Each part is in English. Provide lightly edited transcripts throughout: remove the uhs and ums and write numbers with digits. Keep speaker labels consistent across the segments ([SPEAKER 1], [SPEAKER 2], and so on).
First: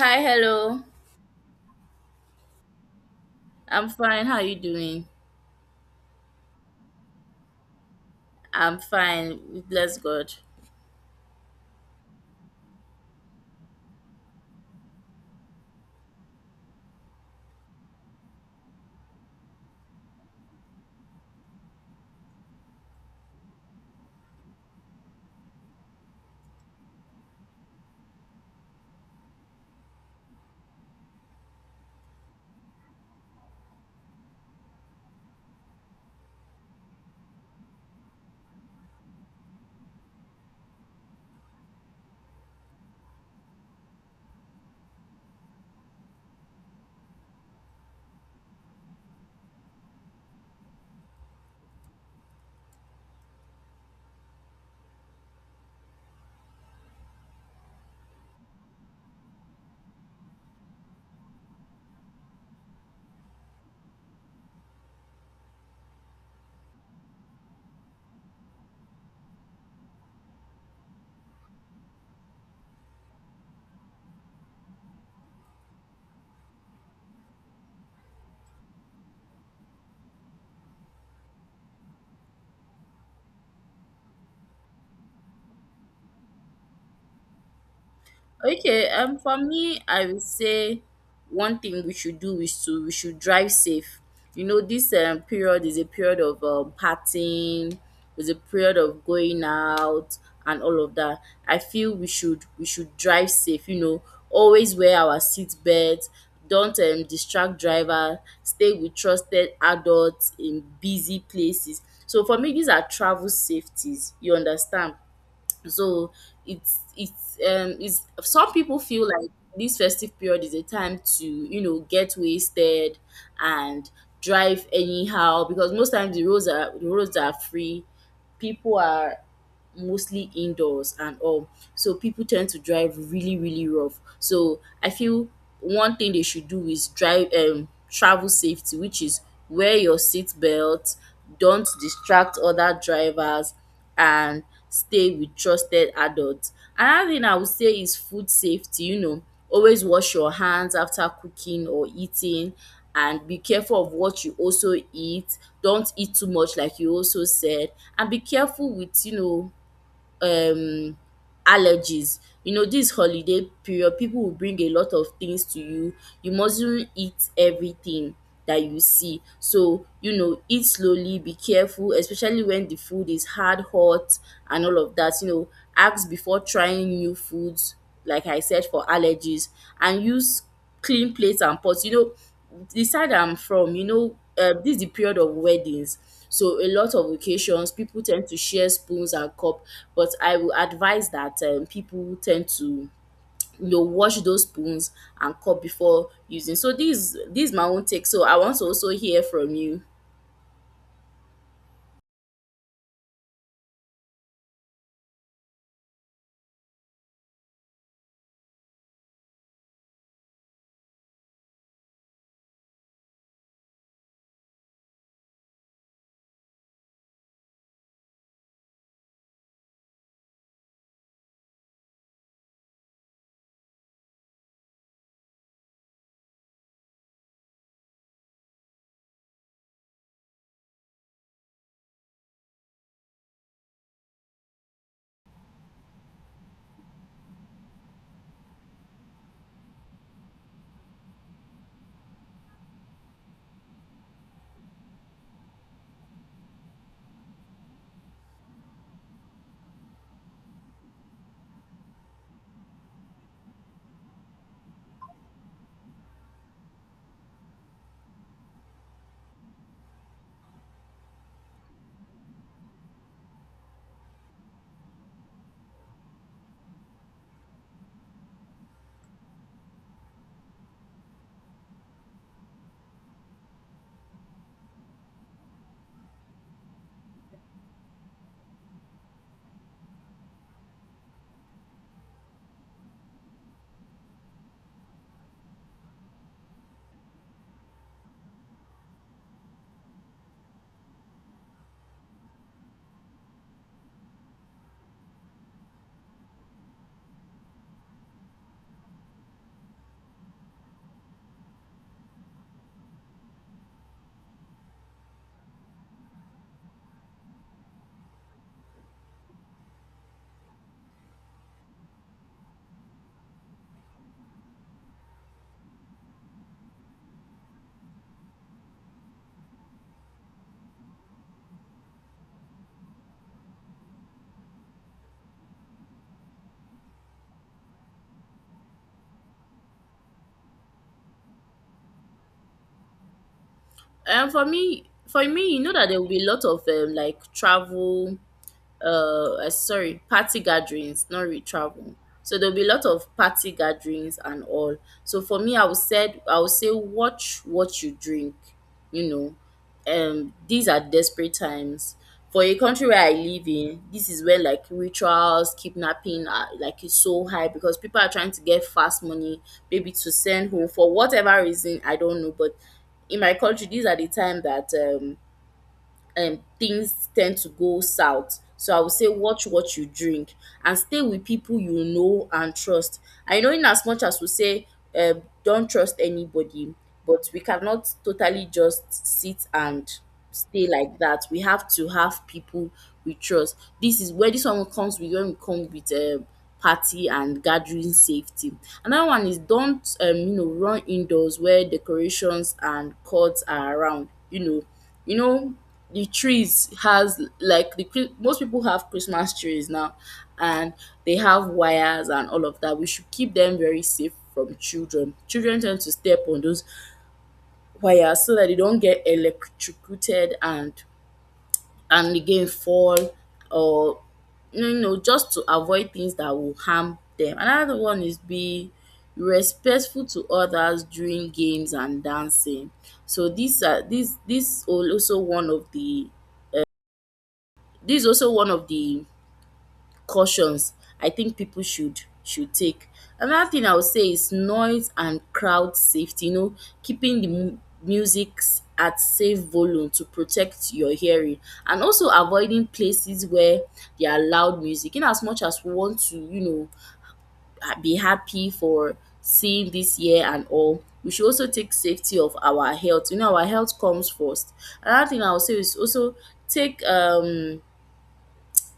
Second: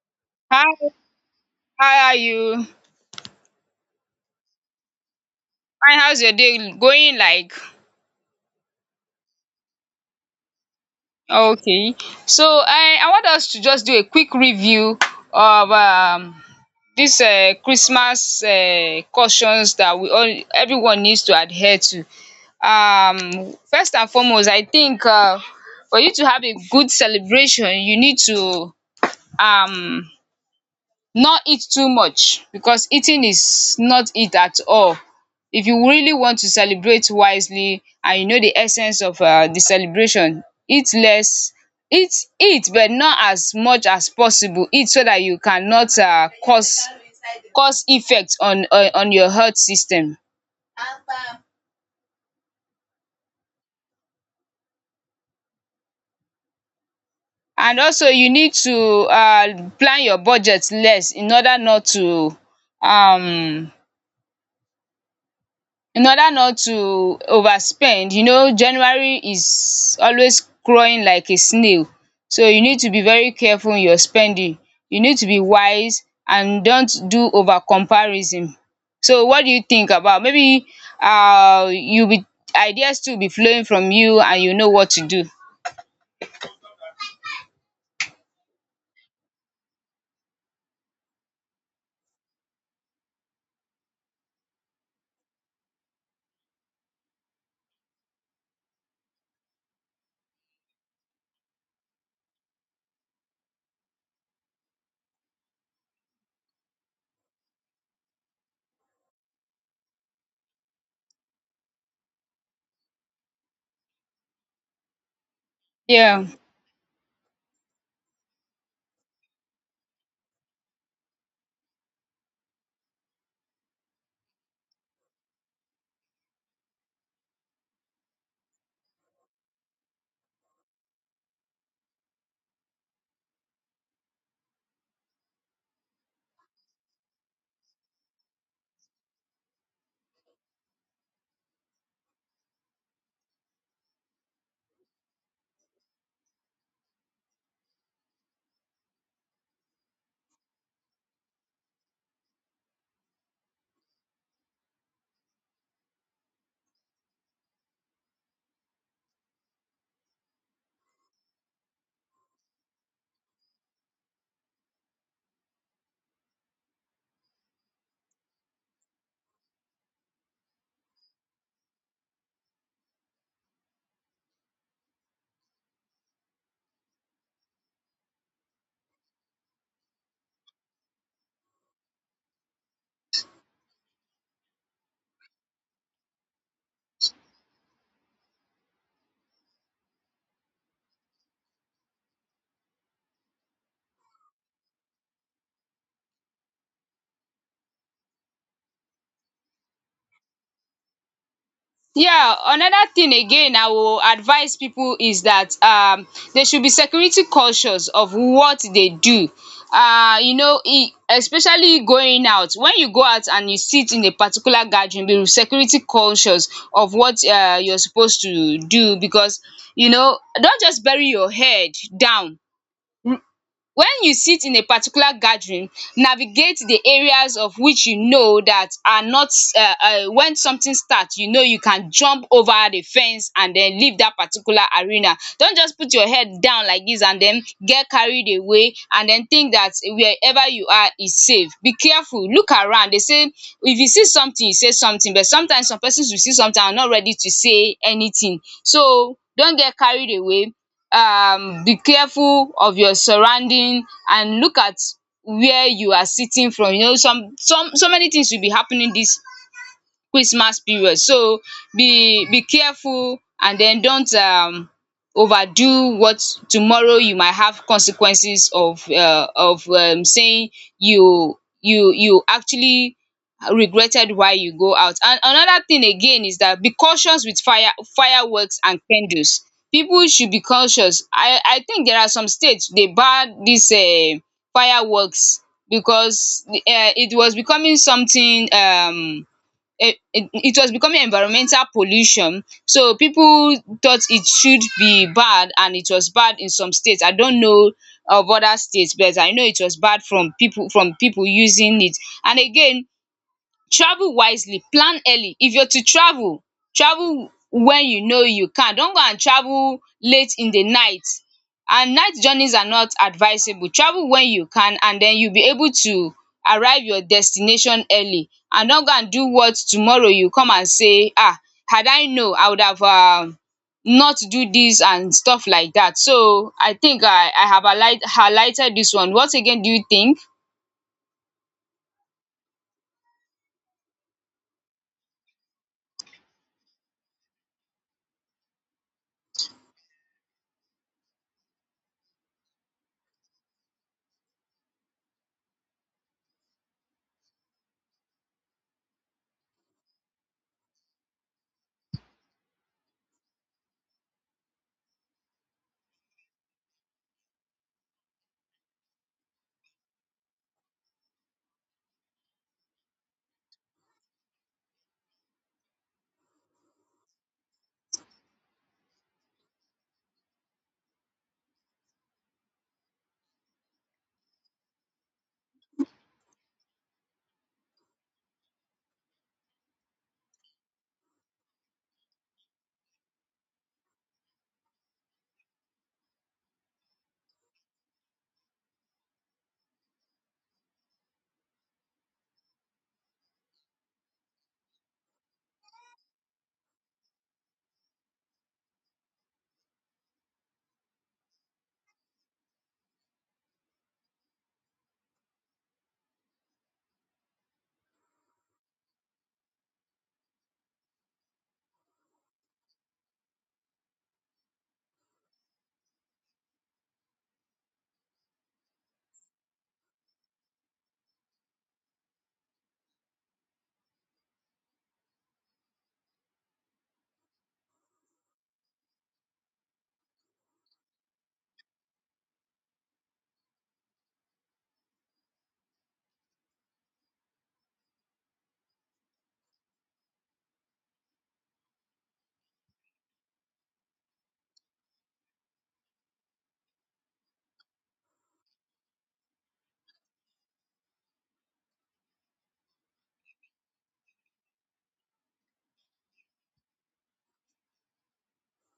[SPEAKER 1] Hi, hello.
[SPEAKER 2] Hi, how are you?
[SPEAKER 1] I'm fine. How are you doing?
[SPEAKER 2] Fine, how's your day going like?
[SPEAKER 1] I'm fine. Bless God.
[SPEAKER 2] Okay. So I want us to just do a quick review of this Christmas cautions that we all everyone needs to adhere to. First and foremost, I think for you to have a good celebration, you need to um not eat too much because eating is not it at all. If you really want to celebrate wisely and you know the essence of the celebration, eat less eat eat but not as much as possible. Eat so dat you cannot cause cause effect on on your health system. And also you need to plan your budget less in order not to um in order not to overspend. You know, January is always crawling like a snail, so you need to be very careful in your spending. You need to be wise and dont do over comparison. So what do you think about maybe you be ideas too will be flowing from you and you know what to do?
[SPEAKER 1] Okay, for me, I would say one thing we should do is to we should drive safe. You know, this period is a period of partying, is a period of going out and all of that. I feel we should drive safe. You know, always wear our seat belts. Don't distract driver. Stay with trusted adults in busy places. So for me, these are travel safeties. You understand? so
[SPEAKER 2] Yeah.
[SPEAKER 1] it's some people feel like this festive period is a time to, you know, get wasted and drive anyhow because most times the roads are free, people are mostly indoors and all. So people tend to drive really, really rough. So I feel one thing they should do is drive travel safety, which is wear your seat belt, don't distract other drivers, and stay with trusted adults. Another thing I would say is food safety. You know, always wash your hands after cooking or eating and be careful of what you also eat. Don't eat too much like you also said, and be careful with, you know, um allergies. You know, this holiday period people will bring a lot of things to you. You mustn't eat everything that you see. So, you know, eat slowly, be careful especially when the food is hard hot and all of that. You know, ask before trying new foods, like I said, for allergies, and use clean plates and pots. You know, the side I'm from, you know, this is the period of weddings. So a lot of occasions, people tend to share spoons and cup. But I will advise that, people tend to, you know, wash those spoons and cup before using. So this is my own take. So I want to also hear from you.
[SPEAKER 2] Yeah, another thing again I will advise people is that they should be security conscious of what they do. You know, e especially going out. When you go out and you sit in a particular gathering, be security conscious of what you're supposed to do because you know, don't just bury your head down when you sit in a particular gathering, navigate the areas of which you know that are not um when something starts, you know you can jump over the fence and then leave that particular arena. Don't just put your head down like this and then get carried away and then think that wherever you are is safe. Be careful, look around. They say if you see something you say something, but sometimes some persons will see something and are not ready to say anything. So, don't get carried away. Be careful of your surrounding and look at where you are sitting from. You know, some so many things will be happening this Christmas period. So be careful and then don't overdo what tomorrow you might have consequences of saying you actually regretted why you go out. And another thing again is that be cautious with fireworks and candles. People should be cautious. I think there are some states they ban dis fireworks because it was becoming something it was becoming environmental pollution, so people thought it should be bad, and it was bad in some states. I don't know of other states, but I know it was bad from people using it. And again, travel wisely, plan early. If you're to travel, travel when you know you can. Don't go and travel late in the night, and night journeys are not advisable. Travel when you can and then you'll be able to arrive your destination early, and don't go and do what tomorrow you come and say, ah, had I know, I would have not do this and stuff like that. So I think I have highlighted this one. What again do you think?
[SPEAKER 1] For me, you know that there will be a lot of, like, travel sorry party gatherings, not re travel. So there'll be a lot of party gatherings and all. So for me, I would say watch what you drink. You know, these are desperate times for a country where I live in. This is where, like, rituals, kidnapping are, like, is so high because people are trying to get fast money, maybe to send home for whatever reason, I don't know. But in my country, these are the time that um things tend to go south. So I would say watch what you drink and stay with people you know and trust. I know, in as much as we say, don't trust anybody, but we cannot totally just sit and stay like that. We have to have people we trust. This is where this one comes with, when we come with party and gathering safety. Another one is don't you know, run indoors where decorations and cords are around. You know, you know, the trees has like the Chri- most people have Christmas trees now, and they have wires and all of that. We should keep them very safe from children. Children tend to step on those wires so that they don't get electrocuted, and again fall, or, you know, just to avoid things that will harm them. Another one is be respectful to others during games and dancing. So these are these this also one of the this is also one of the cautions I think people should take. Another thing I would say is noise and crowd safety. You know, keeping the music at safe volume to protect your hearing, and also avoiding places where there are loud music. In as much as we want to, you know, be happy for seeing this year and all, we should also take safety of our health. You know, our health comes first. Another thing I would say is also take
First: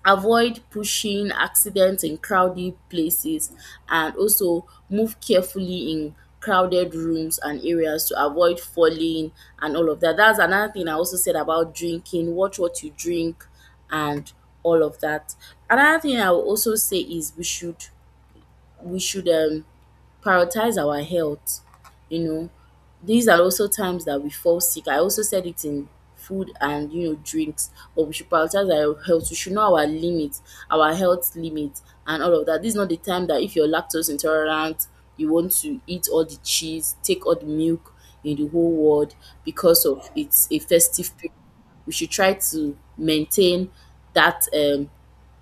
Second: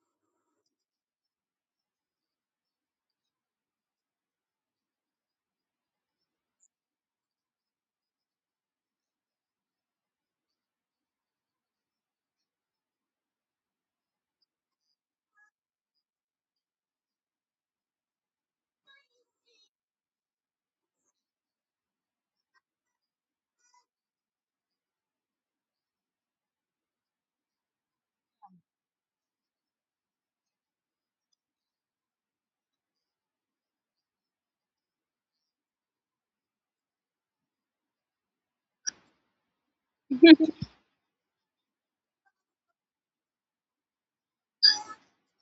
[SPEAKER 1] avoid pushing accidents in crowded places, and also move carefully in crowded rooms and areas to avoid falling and all of that. That's another thing I also said about drinking. Watch what you drink and all of that. Another thing I will also say is we should prioritize our health. You know, these are also times that we fall sick. I also said it in food and, you know, drinks, but we should prioritize our health. We should know our limits, our health limits, and all of that. This is not the time that if you're lactose intolerant, you want to eat all the cheese, take all the milk in the whole world because of it's a festive period. We should try to maintain that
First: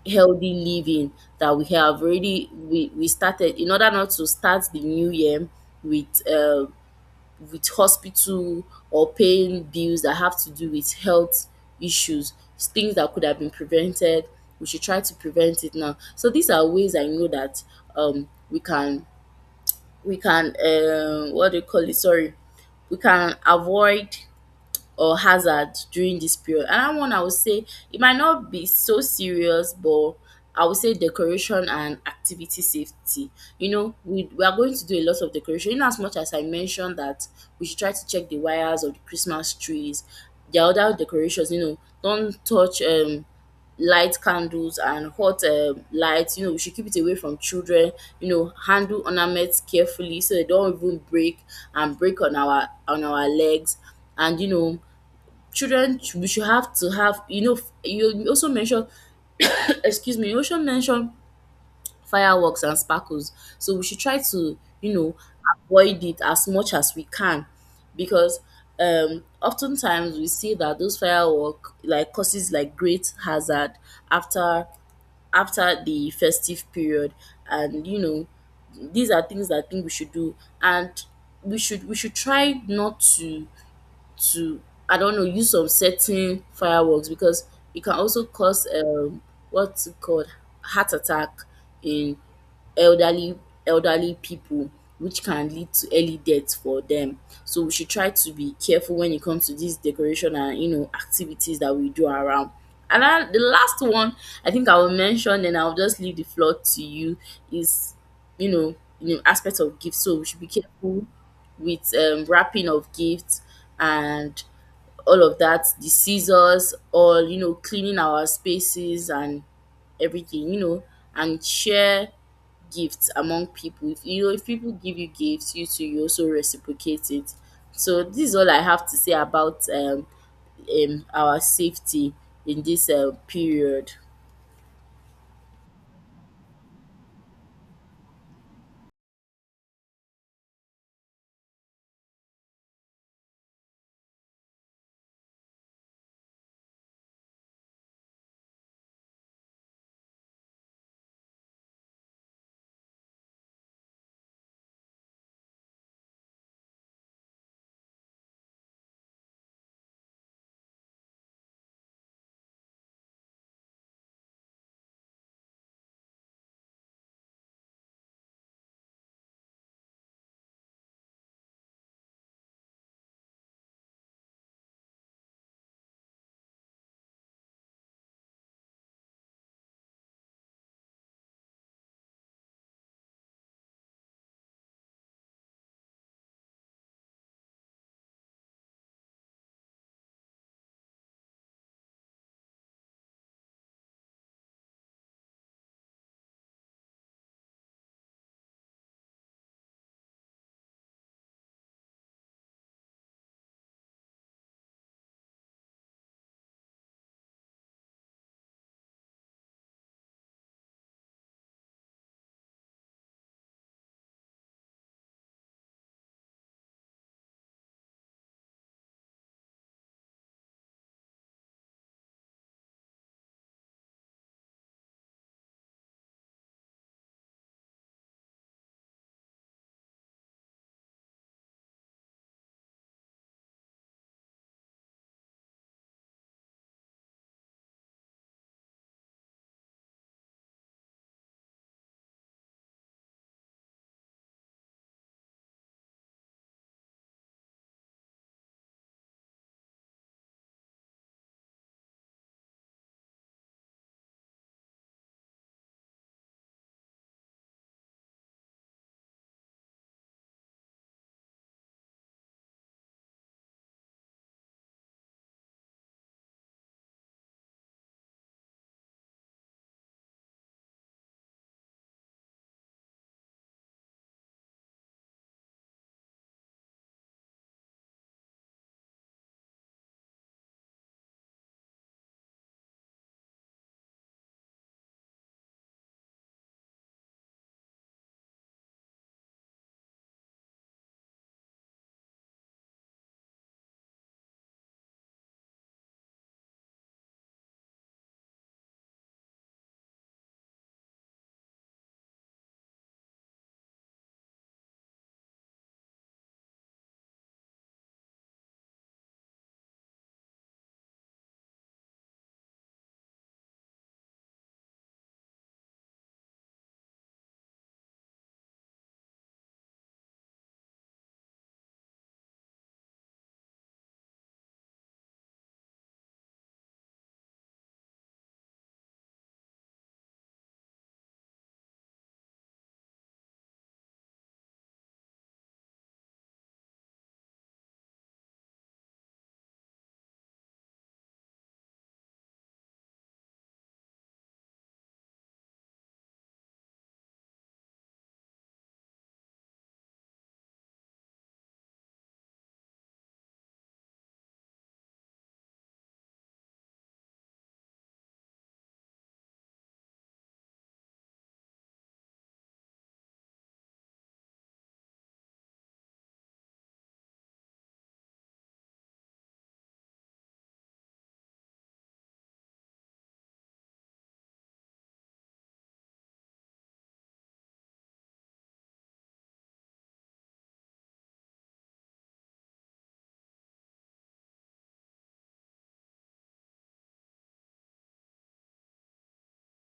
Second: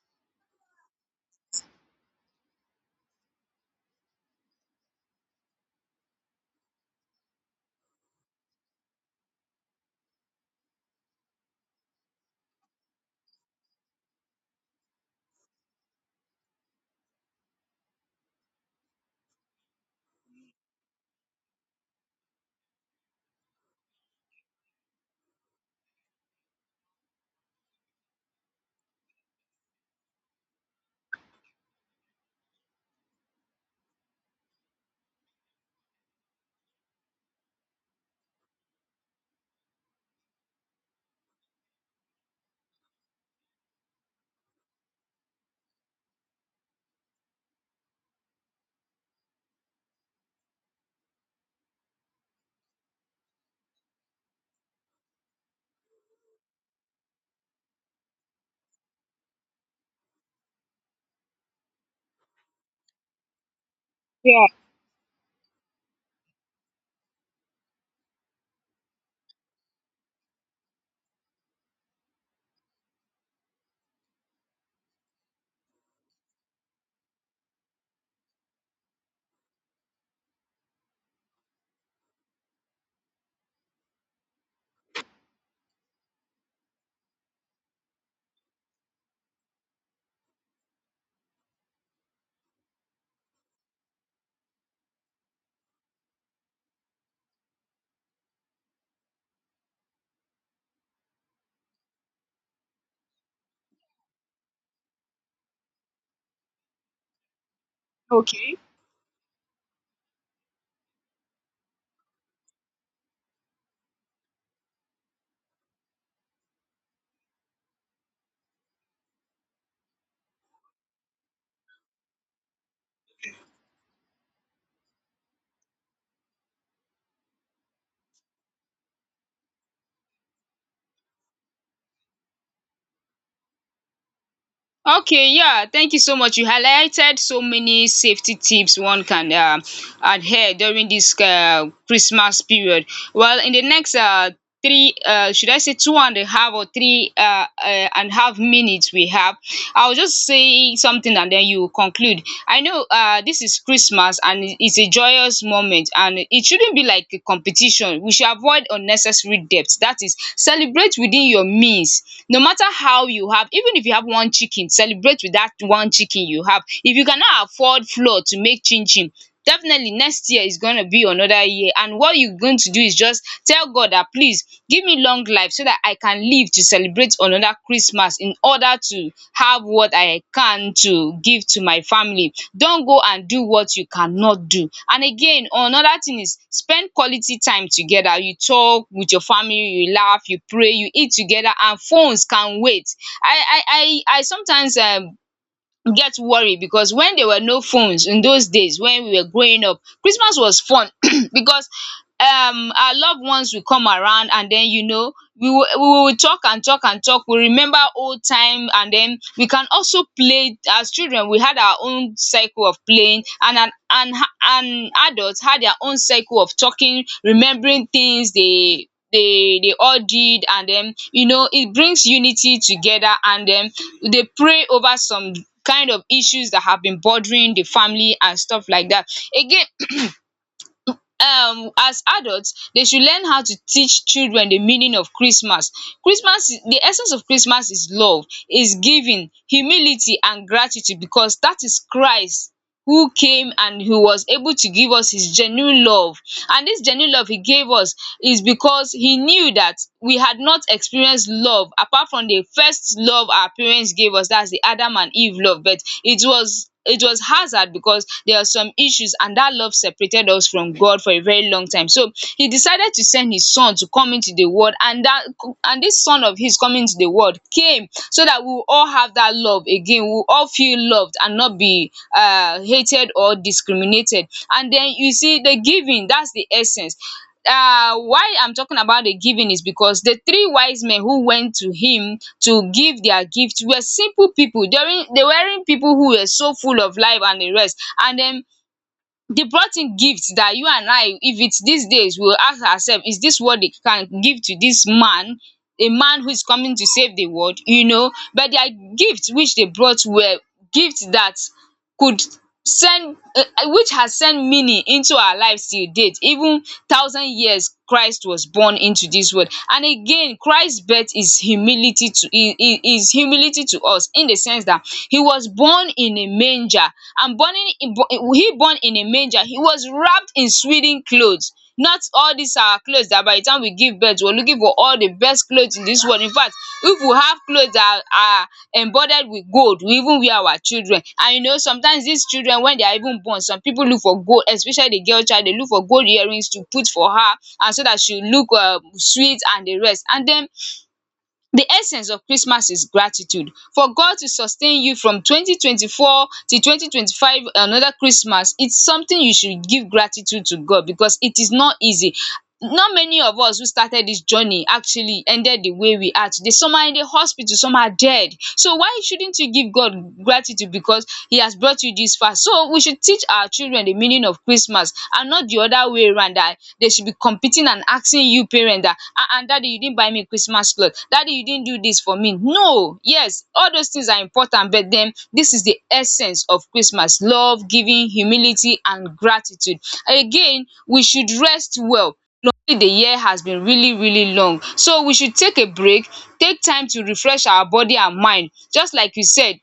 [SPEAKER 1] healthy living that we have already we started, in order not to start the new year with uh, with hospital or paying bills that have to do with health issues, things that could have been prevented. We should try to prevent it now. So these are ways I know that we can, we can what do you call it sorry we can avoid or hazard during this period. And that one I would say, it might not be so serious, but I would say decoration and activity safety. You know, we are going to do a lot of decoration. In as much as I mentioned that we should try to check the wires of the Christmas trees, there are other decorations. You know, don't touch light candles and hot lights. You know, we should keep it away from children. You know, handle ornaments carefully so they don't even break and break on our legs. And you know, we should have to have, you know, you also mentioned excuse me, you also mentioned fireworks and sparkles, so we should try
[SPEAKER 2] Yeah,
[SPEAKER 1] to, you know, avoid it as much as we can, because oftentimes we see that those firework, like, causes like great hazard after the festive period. And, you know, these are things that I think we should do, and we should try not to to I don't know, use of certain fireworks, because it can also cause what's it called, heart attack in elderly elderly people, which can lead to early death for them. So we should try to be careful when it comes to this decoration and, you know, activities that we do around. And then the last one I think I will mention, and I'll just leave the floor to you, is, you
[SPEAKER 2] okay.
[SPEAKER 1] know, you know, aspect of gifts. So we should be careful with, wrapping of gifts and all of that, the scissors, or, you know, cleaning our spaces and everything. You know, and share gifts among people. If you know, if people give you gifts, you too, you also reciprocate it. So this is all I have to say about our safety in this period.
[SPEAKER 2] Okay, yeah, thank you so much. You highlighted so many safety tips one can adhere during this Christmas period. Well, in the next should I say two and a half or three and a half minutes we have, I'll just say something and then you conclude. I know this is Christmas and it's a joyous moment and it shouldn't be like a competition. We should avoid unnecessary debt. That is, celebrate within your means, no matter how you have. Even if you have one chicken, celebrate with that one chicken you have. If you cannot afford flour to make chin chin, definitely next year is gonna be another year, and what you are going to do is just tell God dat please give me long life so that I can live to celebrate another Christmas in order to have what I can to give to my family. Don't go and do what you cannot do. And again, another thing is spend quality time together. You talk with your family, you laugh, you pray, you eat together, and phones can wait. I I I sometimes get worried because when there were no phones in those days when we were growing up, Christmas was fun because our loved ones will come around and then you know we will talk and talk and talk, we remember old time, and then we can also play. As children we had our own cycle of playing, and and adults had their own cycle of talking, remembering things they all did. And then you know it brings unity together, and then they pray over some kind of issues that have been bothering the family and stuff like that. Again, as adults they should learn how to teach children the meaning of Christmas. Christmas is the essence of Christmas is love, is giving, humility and gratitude, because that is Christ who came and he was able to give us his genuine love. And this genuine love he gave us is because he knew that we had not experienced love apart from the first love our parents gave us. That's the Adam and Eve love, but it was hazard because there are some issues, and that love separated us from God for a very long time. So he decided to send his son to come into the world, and that and this son of his coming into the world came so that we will all have that love again. We will all feel loved and not be hated or discriminated. And then you see the giving. That's the essence why I'm talking about the giving is because the three wise men who went to him to give their gift were simple people. They weren't people who were so full of life and the rest. And then they brought in gifts that you and I, if it's these days, we'll ask ourselves, is this what they can give to this man? A man who is coming to save the world, you know? But their gifts which they brought were gifts that could send which has sent meaning into our lives till date, even thousand years Christ was born into this world. And again Christ birth is humility to us in the sense that he was born in a manger, and burning he born in a manger he was wrapped in swaddling clothes. Not all these our clothes that by the time we give birth, we're looking for all the best clothes in this world. In fact, if we have clothes that are embroidered with gold, we even wear our children. And you know, sometimes these children, when they are even born, some people look for gold, especially the girl child, they look for gold earrings to put for her and so that she look sweet and the rest. And then the essence of Christmas is gratitude. For God to sustain you from 2024 to 2025, another Christmas, it's something you should give gratitude to God, because it is not easy. Not many of us who started this journey actually ended the way we are today. Some are in the hospital, some are dead. So why shouldn't you give God gratitude, because he has brought you, taught you this far. So we should teach our children the meaning of Christmas and not the other way round, that they should be competing and asking you parent that, ah, and daddy you didn't buy me Christmas cloth, daddy you didn't do this for me. No, yes, all those things are important, but then this is the essence of Christmas: love, giving, humility and gratitude. Again, we should rest well. The year has been really really long, so we should take a break, take time to refresh our body and mind. Just like you said,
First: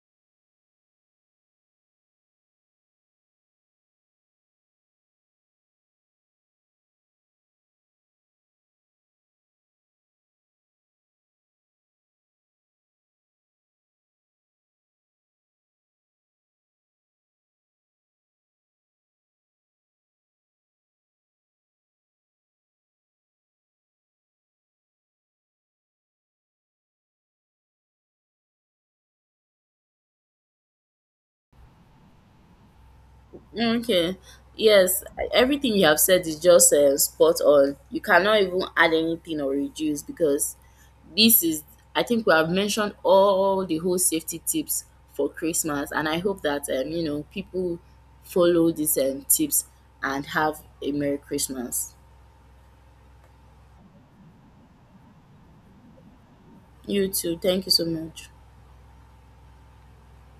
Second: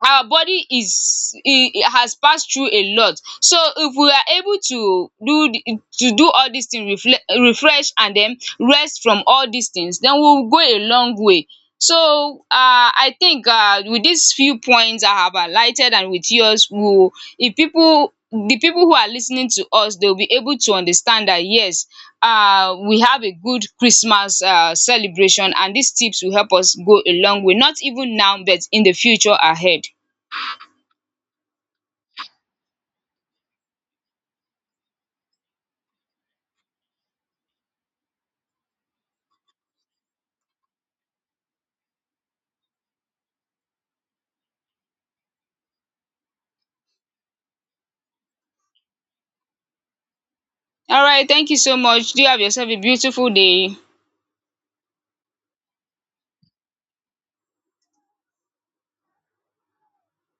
[SPEAKER 2] our body is e e has passed through a lot. So if we are able to do all these things, refle refresh and then rest from all these things, then we will go a long way. So I think with these few points I have highlighted and with yours, we will, if people who are listening to us, they will be able to understand that, yes, we have a good Christmas celebration, and these tips will help us go a long way, not even now but in the future ahead.
[SPEAKER 1] Okay. Yes, everything you have said is just spot on. You cannot even add anything or reduce, because this is, I think we have mentioned all the whole safety tips for Christmas, and I hope that, you know, people follow these tips and have a
[SPEAKER 2] All
[SPEAKER 1] Merry
[SPEAKER 2] right. Thank you so
[SPEAKER 1] Christmas.
[SPEAKER 2] much. Do have yourself a beautiful day.
[SPEAKER 1] You too. Thank you so much.